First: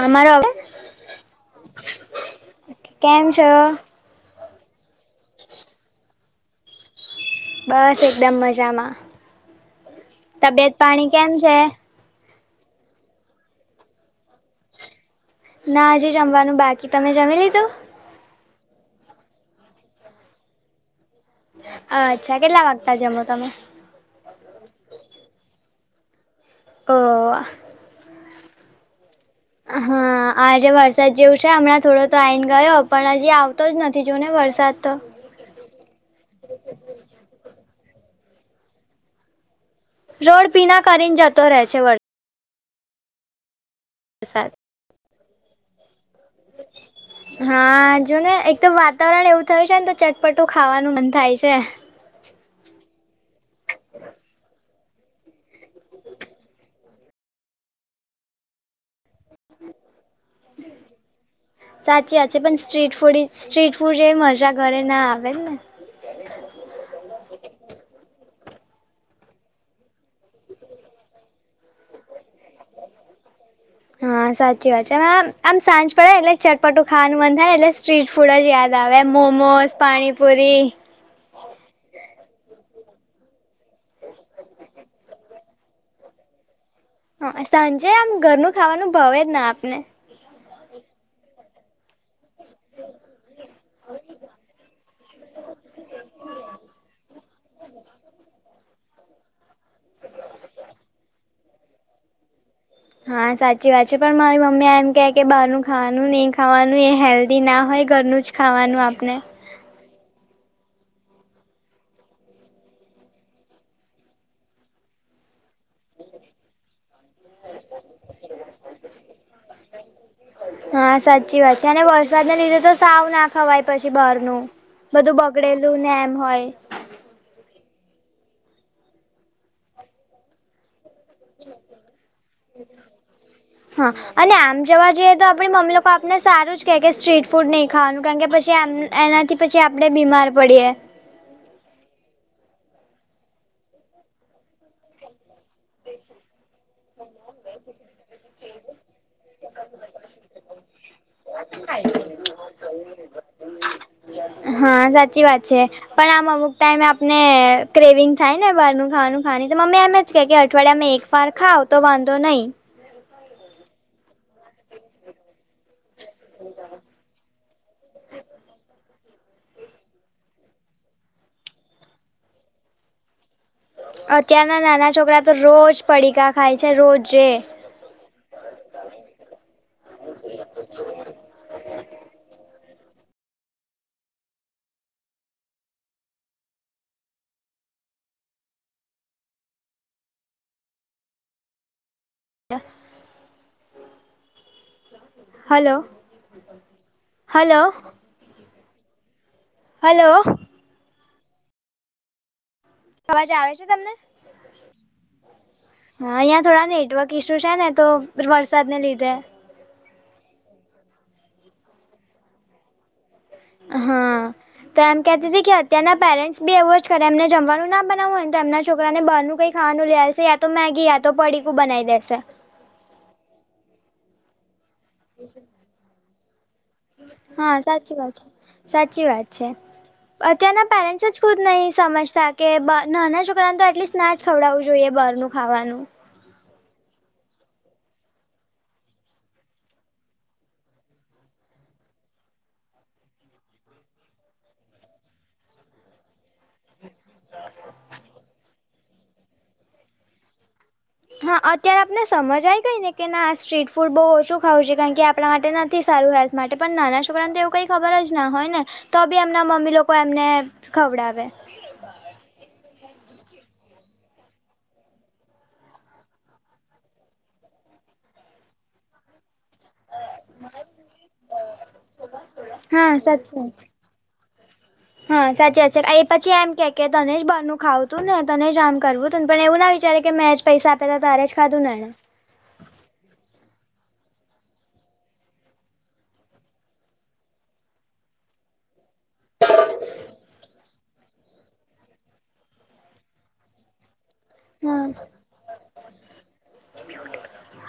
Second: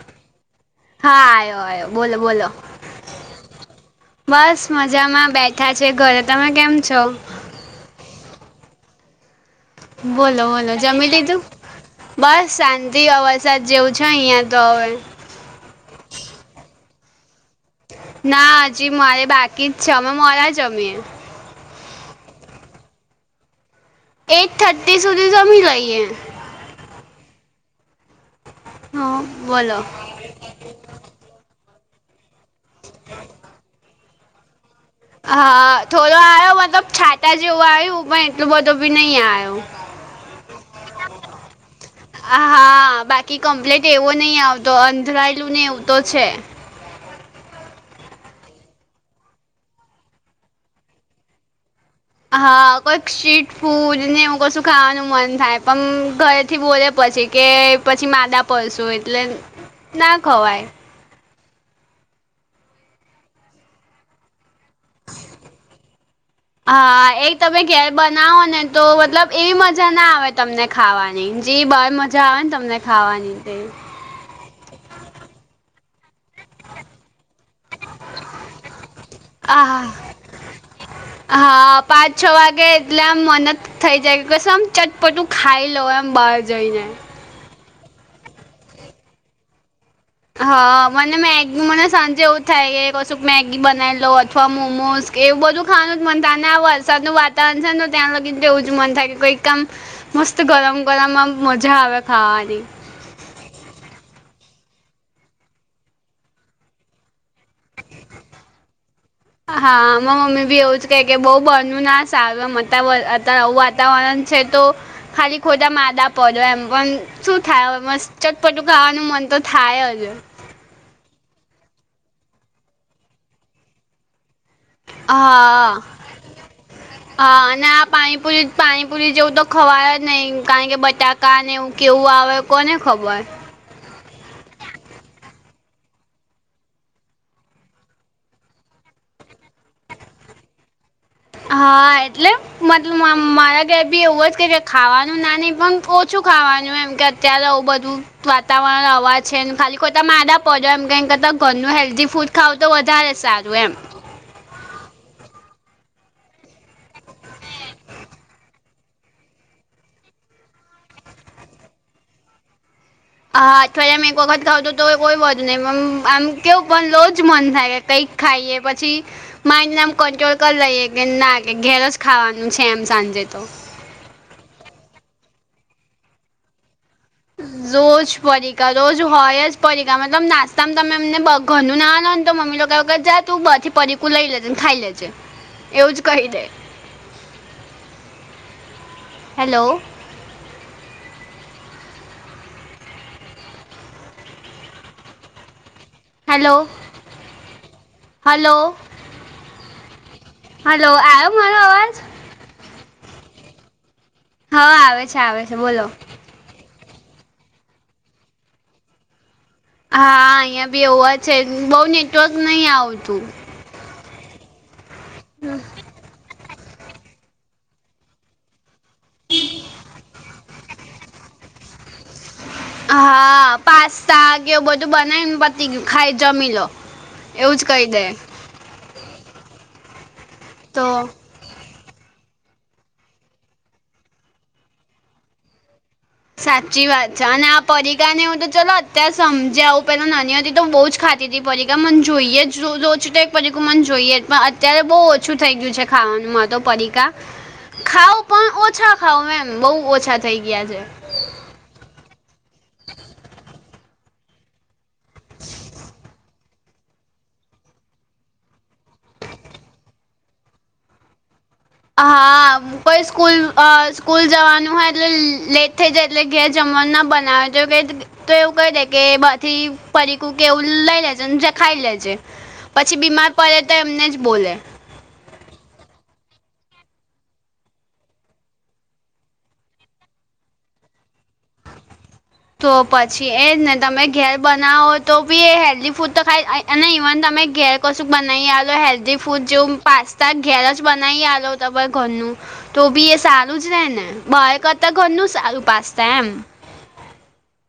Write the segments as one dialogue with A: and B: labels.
A: અમારો
B: હા આયો આયો બોલો બોલો.
A: કેમ છો
B: બસ મજામાં બેઠા છે ઘરે તમે કેમ છો.
A: બસ એકદમ મજામાં
B: બોલો
A: તબિયત
B: બોલો જમી
A: પાણી કેમ
B: લીધું
A: છે?
B: બસ શાંતિ વરસાદ જેવું છે અહિયાં તો હવે.
A: ના હજી જમવાનું બાકી તમે જમી લીધું.
B: ના હજી મારે બાકી જ છે અમે મોળા જમીએ.
A: અચ્છા કેટલા વાગતા જમો તમે.
B: એઈટ થર્ટી સુધી જમી લઈએ.
A: ઓ આ
B: હા બો
A: હા આજે વરસાદ જેવું છે હમણાં થોડો તો આવીને ગયો પણ હજી આવતો જ નથી. થી જો ને વરસાદ તો
B: હા થોડો આયો મતલબ છાતા જેવું આવ્યું પણ એટલું બધું બી નહી આયો.
A: રોડ ભીના કરીને જતો રહે છે વર
B: હા બાકી કમ્પ્લેટ એવો નહી
A: વરસાદ
B: આવતો અંધરાયેલું ને એવું તો છે. [inaudible]
A: હા જો ને એક તો વાતાવરણ એવું થયું છે ને તો ચટપટું ખાવાનું મન થાય છે.
B: હા, કોઈક સ્ટ્રીટ ફૂડ ને હું કશું ખાવાનું મન થાય પણ ઘરેથી બોલે પછી કે પછી માદા પડશો એટલે ના ખવાય.
A: સાચી વાત છે. પણ સ્ટ્રીટ ફૂડ સ્ટ્રીટ ફૂડ જેવી મજા ઘરે ના આવે ને.
B: હા, એક તમે ઘેર બનાવો ને તો મતલબ એવી મજા ના આવે તમને. ખાવાની જે બાર મજા આવે ને તમને ખાવાની તેવી.
A: હા, સાચી વાત છે આમ સાંજ પડે ને એટલે ચટપટું ખાવાનું મન થાય ને એટલે સ્ટ્રીટ ફૂડ જ યાદ આવે એમ મોમોઝ,
B: આહા
A: પાણીપુરી
B: હા પાંચ છો વાગે એટલે આમ મને થઇ જાય કે કશે આમ ચટપટું ખાઈ લઉ એમ બહાર જઈને.
A: હ સાંજે આમ ઘરનું ખાવાનું ભાવ જ ના આપને.
B: હા, મને મેગ મને સાંજે એવું થાય કશુંક મેગી બનાવી લઉ અથવા મોમોઝ એવું બધું ખાવાનું જ મન થાય ને આ વરસાદનું વાતાવરણ છે ને ત્યાં લગી તો એવું જ મન થાય કે કઈ આમ મસ્ત ગરમ ગરમમાં મજા આવે ખાવાની.
A: હા, સાચી વાત છે. પણ મારી મમ્મી એમ કે કે બહારનું ખાવાનું નહીં ખાવાનું એ હેલ્ધી ના હોય ઘરનું જ ખાવાનું આપને.
B: હા, માર મમ્મી બી એવું જ કે બો બારનું ના સારું આમ અત્યારે અત્યારે આવું વાતાવરણ છે તો ખાલી ખોટા માદા પડો એમ પણ શું થાય હવે મસ્ત ચટપટું ખાવાનું મન તો થાય અજ.
A: હા, સાચી વાત છે અને વરસાદના લીધે તો સાવ ના ખવાય પછી બહારનું. બધું
B: હા.
A: બગડેલું ને એમ હોય
B: હા, અને આ પાણીપુરી પાણીપુરી જેવું તો ખવાય જ નહી કારણ કે બટાક કાને એવું કેવું આવે કોને ખબર.
A: હા, અને આમ જોવા જઈએ તો આપડી મમ્મી લોકો આપને સારું જ કહે કે સ્ટ્રીટ ફૂડ નહીં ખાવાનું કારણ કે પછી એમ એનાથી પછી આપડે બીમાર પડીએ
B: હા, એટલે મત મ-મારા ઘર બી એવુંજ કે છે ખાવાનું ના નહી પણ ઓછું ખાવાનું એમ કે અત્યારે આવું બધું વાતાવરણ અવાજ છે ને ખાલી ખોતા માદા પડો એમ કઈમ કરતાં ઘરનું હેલ્ધી ફૂડ ખાવ તો વધારે સારું એમ.
A: હા, સાચી વાત છે. પણ આમ અમુક ટાઈમે આપને ક્રેવિંગ થાય ને બારનું ખાવાનું ખાવા તો મમ્મી એમ જ કે કે અવાડિયામાં એક ફાર ખાઓ તો વાંધો નહી.
B: હા, અઠવાડિયા માં એક વખત ઘાવ તો તોએ કોઈ વધ નહીં મમ આમ કેવું પણ રોજ મન થાય કે કઈક ખાઈએ પછી માઇડનેમ કંટ્રોલ કરી લઈએ કે ના કે ઘેર જ ખાવાનું છે એમ સાંજે તો.
A: અત્યારના નાના છોકરા તો રોજ પડીકા ખાય છે રોજે
B: રોજ પડીકા રોજ હોય જ પડીકા મતલબ નાસ્તામાં તમે એમને બ ઘરનું ના આલો ને તો મમ્મી લોકા ગર જ તું થી પકુ લઈ લેજે ને ખાઈ લેજે એવું જ કહી દે. હેલો.
A: ય hello.
B: Hello
A: hello
B: hello.
A: Hello.
B: Hello આયો મારો આવાજ?
A: અવાજ આવે છે તમને?
B: હા આવે છે આવે છે બોલો.
A: હા, અહીંયા થોડા નેટવર્ક ઇસ્યુ છે ને તો વરસાદને લીધે
B: હા, અહિયાં બી એવું છે બઉ નેટવર્ક નહી આવતું.
A: હા, તો એમ કેતી હતી કે અત્યારના પેરેન્ટ્સ બીવો જ કરે એમને જમવાનું ના બનાવું હોયને તો એમના છોકરાને બાર કઈ ખવાનું લ્યાશે યા તો મેગી યા તો પડીકું બનાઈ દેસે.
B: હા, પાસ્તા કેવું બધું બનાય ને પતી ગ્યું ખાઈ જમીલો.
A: હા સાચી વાત છે સાચી વાત છે અત્યારના પેરેન્ટ્સ
B: તો
A: જ. ખુદ નહી સમજતા કે બ નાના છોકરાને તો એટલીસ્ટ ના જ ખવડાવું જોઈએ બાર નું ખાવાનું.
B: સાચી વાત છે અને આ પરિકા ને હું તો ચલો અત્યારે સમજ આવું પેલા નાની હતી તો હું બહુ જ ખાત. પરિકા મને જોઈએ રોજનું એક પરીકુ મન જોઈએ પણ અત્યારે બહું. ઓછું થઈ ગયું છે ખાવાનું મા તો પડીકા. ખાવ પણ ઓછા ખાવ એમ બહુ ઓછા થઈ ગયા છે.
A: હા અત્યારે આપને સમજ આઈ ગઈ ને કે ના આ સ્ટ્રીટ. ફૂડ બહુ ઓછું ખાવું છે કારણ કે આપણા માટે નથી સારું હેલ્થ માટે પણ નાના છોકરા ને તો એવું કંઈ ખબર જ ના હોય ને. તો બી એમના મમ્મી લોકો એમને ખવડાવે.
B: હા. કોઈ સ્કૂલ સ્કૂલ જવાનું હોય એટલે લેટ થઈ જાય એટલે ઘેર જમવા ના બનાવેજ કે. તો એવું કહી દે કે બાથી. પરીકું કે એવું લઈ લેજે જે ખાઈ લેજે
A: હા
B: પછી બીમાર
A: સાચી વાત
B: પડે
A: છે.
B: તો એમને જ બોલે.
A: હા સાચી વાત છે એ પછી એમ કે તને જ બારનું ખાવું તું ને તને જ આમ કરવું હતું ને પણ એવું ના વિચારે. કે મેં જ પૈસા આપે તારે જ ખાધું ને.
B: તો પછી એ જ ને તમે ઘેર બનાવો તો બી એ હેલ્ધી ફૂડ તો ખાઈ. અને ઇવન તમે ઘેર કશું બનાવી આલો હેલ્ધી ફૂડ જેવ પાસ્તા ઘેર જ બનાવી આલો. ઘરનું તો બી એ સારું જ રે ને બહાર
A: હા
B: કરતા ઘરનું સારું પાસ્તા એમ.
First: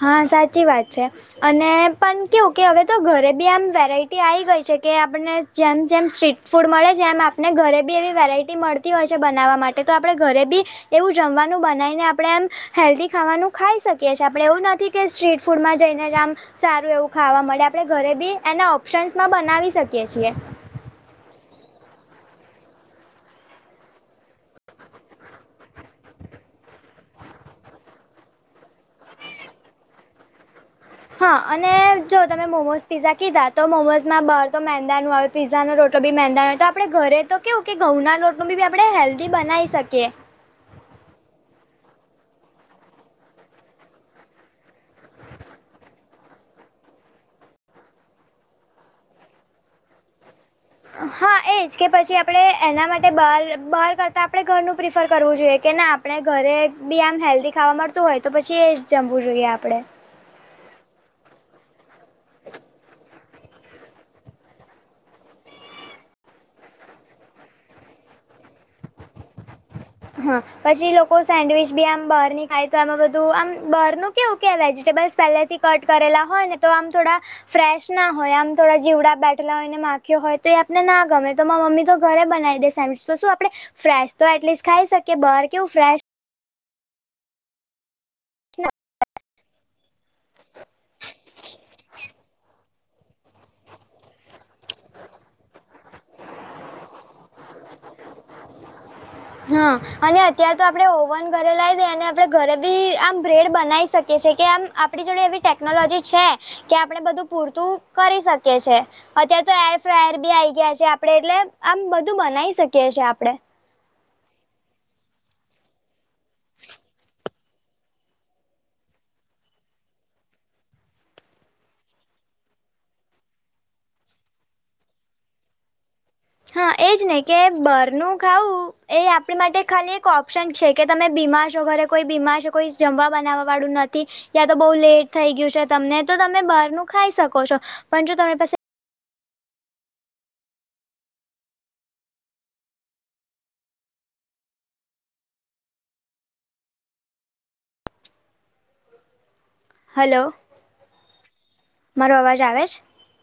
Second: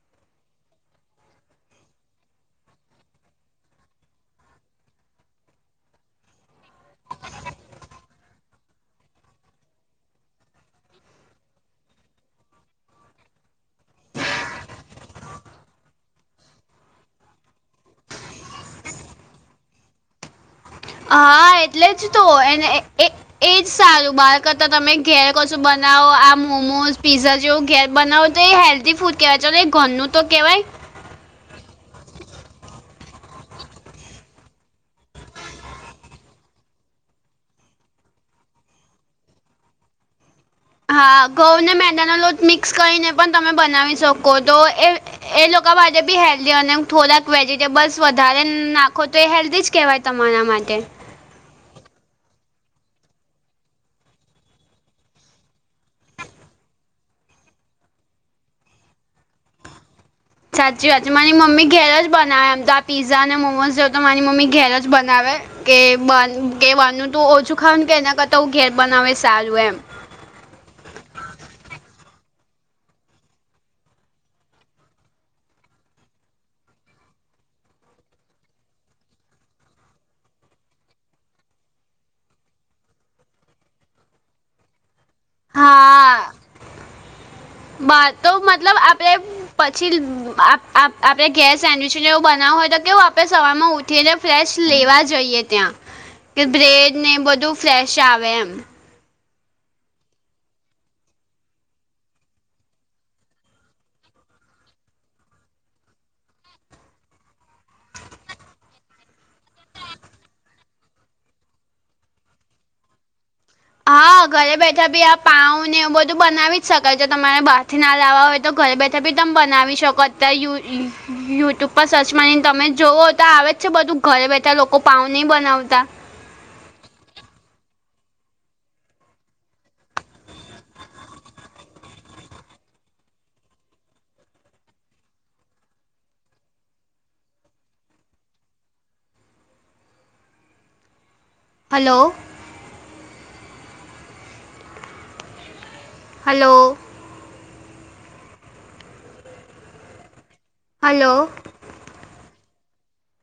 A: હા સાચી વાત છે. અને પણ કેવું કે હવે તો ઘરે બી આમ વેરાઈટી આવી ગઈ છે કે આપણને જેમ જેમ સ્ટ્રીટ. ફૂડ મળે છે એમ આપને ઘરે બી એવી વેરાઈટી. મળતી હોય છે બનાવવા માટે તો આપણે ઘરે બી એવું જમવાનું બનાવીને આપણે એમ. હેલ્ધી ખાવાનું ખાઈ શકીએ છીએ આપણે એવું નથી કે સ્ટ્રીટ ફૂડમાં જઈને જ આમ. સારું એવું ખાવા મળે આપણે ઘરે બી એના ઓપ્શન્સમાં બનાવી શકીએ છીએ.
B: હા એટલે જ તો એને એ. એજ સારું બાર કરતા તમે ઘેર કશું બનાવો આ મોમોઝ પીઝા જેવું ઘેર બનાવો. તો એ હેલ્ધી ફૂડ કહેવાય ચલો એ ઘરનું તો કહેવાય.
A: હા અને જો તમે મોમોઝ પીઝા કીધા તો મોમોઝ માં બહાર તો મેંદાનું આવે. પીઝાનો રોટલો બી મેહેંદાનો હોય તો આપણે ઘરે તો કેવું કે ઘઉંના લોટનું બી બી આપણે હેલ્ધી બનાવી શકીએ.
B: હા ઘઉંને મેંદાનો લોટ મિક્સ કરીને પણ તમે બનાવી શકો તો એ. એ લોકો માટે બી હેલ્ધી અને થોડાક વેજીિટેબલ્સ વધારે નાખો તો એ હેલ્ધી જ કહેવાય. તમારા માટે.
A: હા એ જ કે પછી આપણે એના માટે બહાર બહાર કરતાં આપણે ઘરનું પ્રિફર કરવું જોઈએ કે ના. આપણે ઘરે બી આમ હેલ્ધી ખાવા મળતું હોય તો પછી એ જમવું જોઈએ આપણે.
B: સાચી વાત છે મારી મમ્મી ઘેર જ બનાવે એમ તો આ પીઝા અને મોમોઝ જેવ તો મારી મમ્મી ઘેર જ બનાવે. કે કે બન તું ઓછું ખાવ કે એના કરતા ઘેર બનાવે સારું એમ.
A: હા પછી લોકો સેન્ડવીચ બી આમ બહાર ની ખાય તો આમાં બધું આમ બહાર નું કેવું કે વેજીિટેબલ્. પહેલેથી કટ કરેલા હોય ને તો આમ થોડા. ફ્રેશ ના હોય આમ થોડા જીવડા બેઠલા હોય ને માખ્યો હોય તો એ આપને ના ગમે તો મમ્મી તો ઘરે બનાવી દેસ. તો શું આપડે ફ્રેશ તો એટલીસ્ટ ખાઈ શકીએ બાર કેવું ફ્રેશ.
B: બાર તો મતલબ આપણે. પછી આપ આપડે ઘેર સેન્ડવીચને એવું બનાવું હોય તો કેવું આપડે સવાર માં ઉઠીને. ફ્રેશ લેવા જઈએ ત્યાં કે બ્રેડ ને બધું ફ્રેશ આવે એમ.
A: હા અને અત્યારે તો આપણે ઓવન ઘરે લાઈ દઈ અને આપણે ઘરે બી આમ બ્રેડ બનાવી શકીએ છીએ કે આમ. આપણી જોડે એવી ટેકનોલોજી છે કે આપણે બધું પૂરતું કરી શકીએ છે. અત્યારે તો એર ફ્રાયર બી આઈ ગયા છે આપડે એટલે આમ બધું બનાવી શકીએ છે આપડે.
B: હા ઘરે બેઠા બી આ પાઉ ને એવું બધું બનાવી જ શકાય છે તમારે બાર. થી ના લાવવા હોય તો ઘરે બેઠા બી તમે બનાવી શકો અતા. યુટ્યુબ પર સર્ચ મારી ને તમે જોઓ તો આવે જ છે બધું ઘરે બેઠા લોકો પાઉ નહીં બનાવતા.
A: હા એજ ને કે બરનું ખાવું એ આપણી માટે ખાલી એક ઓપ્શન છે. કે તમે બીમારશો ઘરે કોઈ બીમારશે કોઈ જમવા બનાવવાળું નથી કયાં તો બહુ લેટ થઈ ગયું છે તમને તો તમે બહાર નું ખાઈ શકો છો પણ જો તમે પાસા
B: હલો. હલો.
A: હલો.
B: હલો.
A: મારો અવાજ આવે છ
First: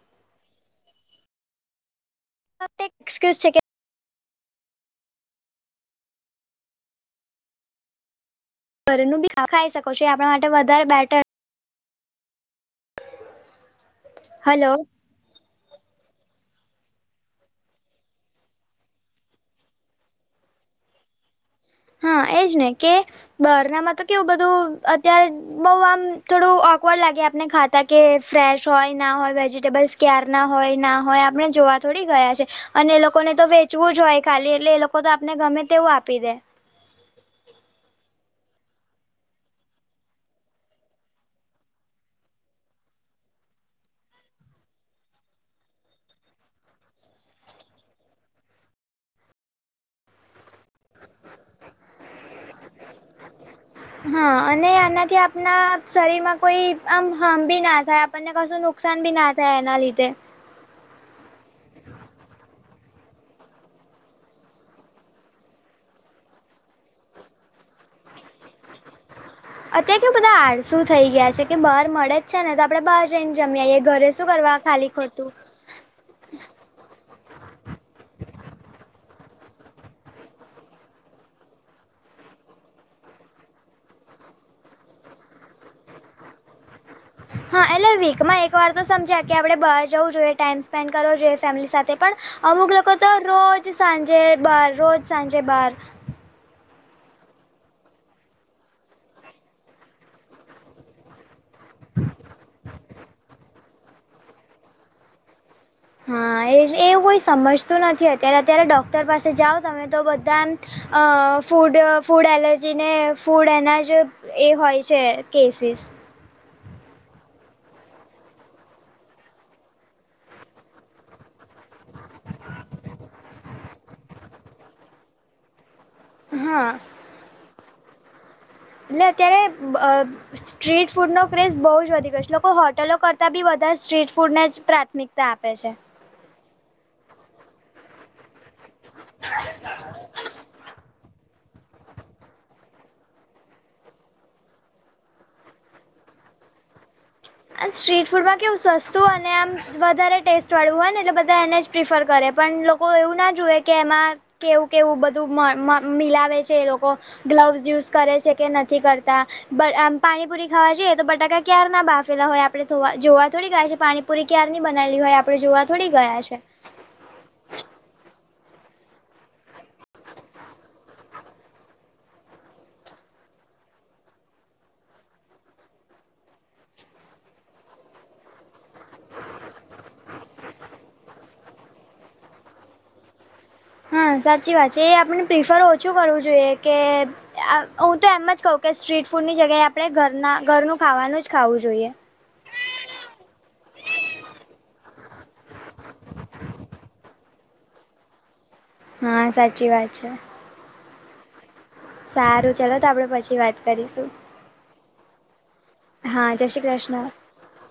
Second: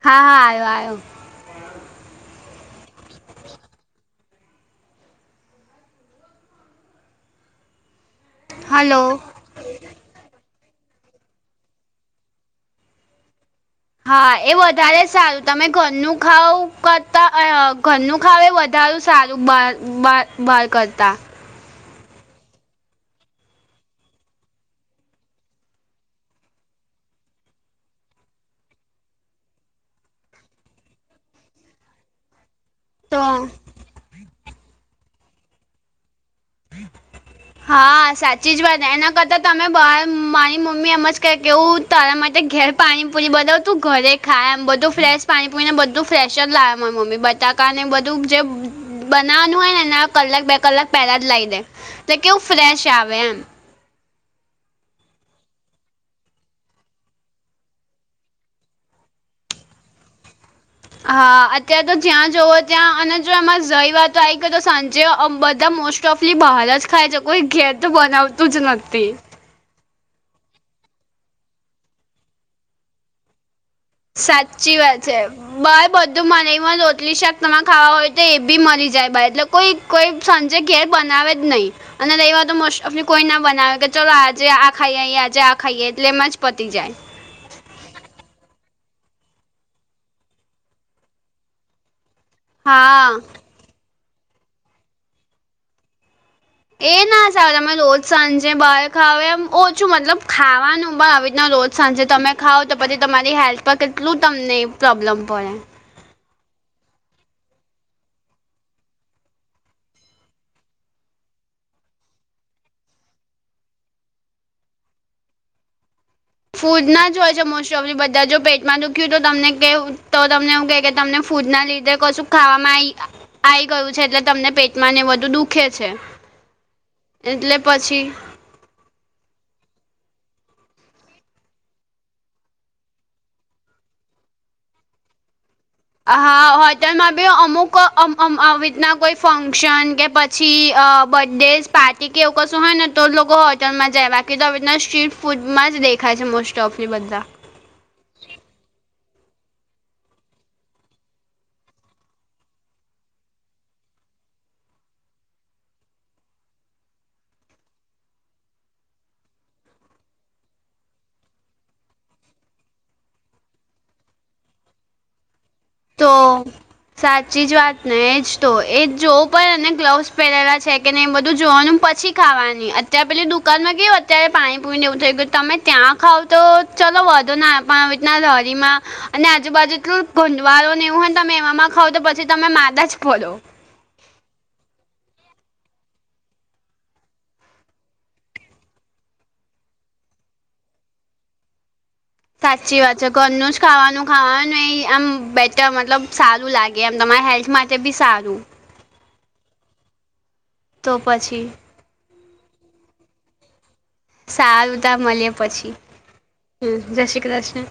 B: હા હા આયો આયો
A: હા તે કયુસ છે
B: હલો
A: ઘરે નું બી ખાઈ શકો છો એ આપણા માટે વધારે બેટર
B: હા એ
A: હલો
B: વધારે સારું તમે ઘરનું ખાવ કરતાં ઘરનું ખાવ એ વધારું સારું બા બાર બાર કરતા
A: હા એજ ને કે બારનામાં તો કેવું બધું અત્યારે બઉ આમ થોડું ઓકવર્ડ લાગે આપને ખાતા કે ફ્રેશ હોય ના હોય વેજીટેબલ્સ ક્યાર ના હોય ના હોય આપણે જોવા થોડી ગયા છે. અને એ લોકોને તો વેચવું જ હોય ખાલી એટલે એ લોકો તો આપને ગમે તેવું આપી દે
B: [inaudible] હા સાચી જ વાત એના કરતાં તમે બહાર મારી મમ્મી એમ જ કે કેવું તારા માટે ઘેર પાણીપુરી બનાવું તું ઘરે ખાય એમ બધું ફ્રેશ પાણી પુરી ને બધું ફ્રેશ જ લાવ એ માર મમ્મી બટાકા ને બધું જે બનાવાનું હોય ને એના કલાક બે કલાક પેલા લાઈ દે તે કેઉ ફ્રેશ આવે એમ
A: હા અને આનાથી આપણા શરીર માં કોઈ આમ હાર્મ ભી ના થાય આપણને કશું નુ નુકસાન બી ના થાય એના લીધે
B: હા અત્યારે તો જ્યાં જુવો ત્યાં અને જો એમાં જઈ વાતો આવી ગઈ તો સાંજે બધા મોશ ટફલી બહાર જ ખાય છે કોઈ ઘેર તો બનાવતું જ નથી.
A: અત્યારે કે બધા આડ શું થઈ ગયા છે કે બાર મળે જ છે ને તો આપડે બહાર જઈન જમ્યા આઈ એ ઘરે શું કરવા
B: સાચી
A: ખાલી
B: વાત છે
A: ખોટુ
B: બાર બધું મને રોટલી શાક તમાર ખાવા હોય તો એ બી મળી જાય બા એટલે કોઈ કોઈ સાંજે ઘેર બનાવે જ નહીં. અને રહી વાત મોસ્ટ ઓફલી કોઈ ના બનાવે કે ચલો આજે આ ખાઈએ આજે આ ખાઈએ એટલે એમ જ પતી જાય
A: હા એટલે વીકમાં એક વાર તો સમજ્યા કે આપડણે બહાર જવું જોઈએ ટાઈમ સ્પેન્ડ કરવો જોઈએ ફેમિલી સાથે પણ અમુક લોકો
B: હા
A: તો રોજ સાંજે બાર રોજ સાંજે બાર
B: એ ના સાબ તમે રોજ સાંજે બાર ખાવે ઓછું મતલબ ખાવાનું પણ રીતના રોજ સાંજે તમે ખાવ તો પછી તમારી હેલ્થ પર કેટલું તમને પ્રોબ્લમ પડે
A: હા એ એવું કોઈ સમજતું નથી અત્યારે અત્યારે ડૉક્ટર પાસે જાઓ તમે તો બધા એમ અ ફૂડ ફૂડ એલર્જીને ફૂડ એનાજ એ હોય છે કેસીસ
B: ફૂડના જ હોય છે મોસ્ટ ઓફલી બધા જો પેટમાં દુખ્યું તો તમને કહે તો તમને એવું કહે કે તમને ફૂડના લીધે કશું ખાવામાં આઈ ગયું છે એટલે તમને પેટમાં ને વધુ દુખે છે.
A: હા.
B: એટલે પછી
A: એટલે અત્યારે અ સ્ટ્રીટ ફૂડનો ક્રેઝ બહુ જ વધી ગયો છે લોકો હોટલો કરતાં બી વધારે સ્ટ્રીટ ફૂડને જ પ્રાથમિકતા તા આપે છે.
B: હા હોટલમાં બી અમુક અ અમાવિત ના કોઈ ફંક્શન કે પછી અ બડેઝ પાર્ટી કે એવું કશું હોય ને તો લોકો હોટલમાં જાય બાકી તો આવી રીતના સ્ટ્રીટ ફૂડમાં જ દેખાય છે મોસ્ટ ટોફી બધા
A: આ સ્ટ્રીટ ફૂડમાં કેવું સસ્તું અને આમ વધારે ટેસ્ટ વાળવું હોય ને એટલે બધા એને જ પ્રિફર કરે પણ લોકો એવું ના જુએ કે એમાં કેવું કેવું બધું મિલાવે છે એ લોકો ગ્લવસ યુઝ કરે છે કે નથી કરતા આમ પાણીપુરી ખાવા જઈએ તો બટાકા ક્યાર ના બાફ લા હોય આપણે થોવા જોવા થોડી ગયા છે પાણીપુરી ક્યારની બનાયેલી હોય આપણે જોવા થોડી
B: તો
A: ગયા છે.
B: સાચી જ વાત ને એજ તો એ જોવું પણ ગ્લવસ પહેરેલા છે કે નઈને એ બધું જોવાનું પછી ખાવાની અત્યારે પેલી દુકાન માં કેવું અત્યારે પાણી પુરીને એવું થઈ ગયું તમે ત્યાં ખાવ તો ચલો વોધો ના પણ આવીતના લરીમાં અને આજુબાજુ એટલું ગ વારો એવું હોને તમે એમાં ખાવ તો પછી તમે માદા જ ફડો.
A: હા સાચી વાત છે એ આપણે પ્રિફર ઓછું કરવું જોઈએ કે હું તો એમ જ કહું કે સ્ટ્રીટ ફૂડની જગ્યાએ આપણે ઘરના ઘરનું ખાવાનું જ ખાવું જોઈએ.
B: સાચી વાત છે ઘરનું જ ખાવાનું ખાવાનું એ આમ બેટર મતલબ સારું લાગે એમ તમારા હેલ્થ માટે તે બી સારું
A: હા સાચી વાત છે.
B: તો પછી
A: સારું ચલો તો આપણેે પછી વાત કરીશું.
B: સારુ તાણ મલીયે પછી
A: હા જય શ્રી
B: હ જય
A: કૃષ્ણ
B: શ્રી કૃષ્ણ.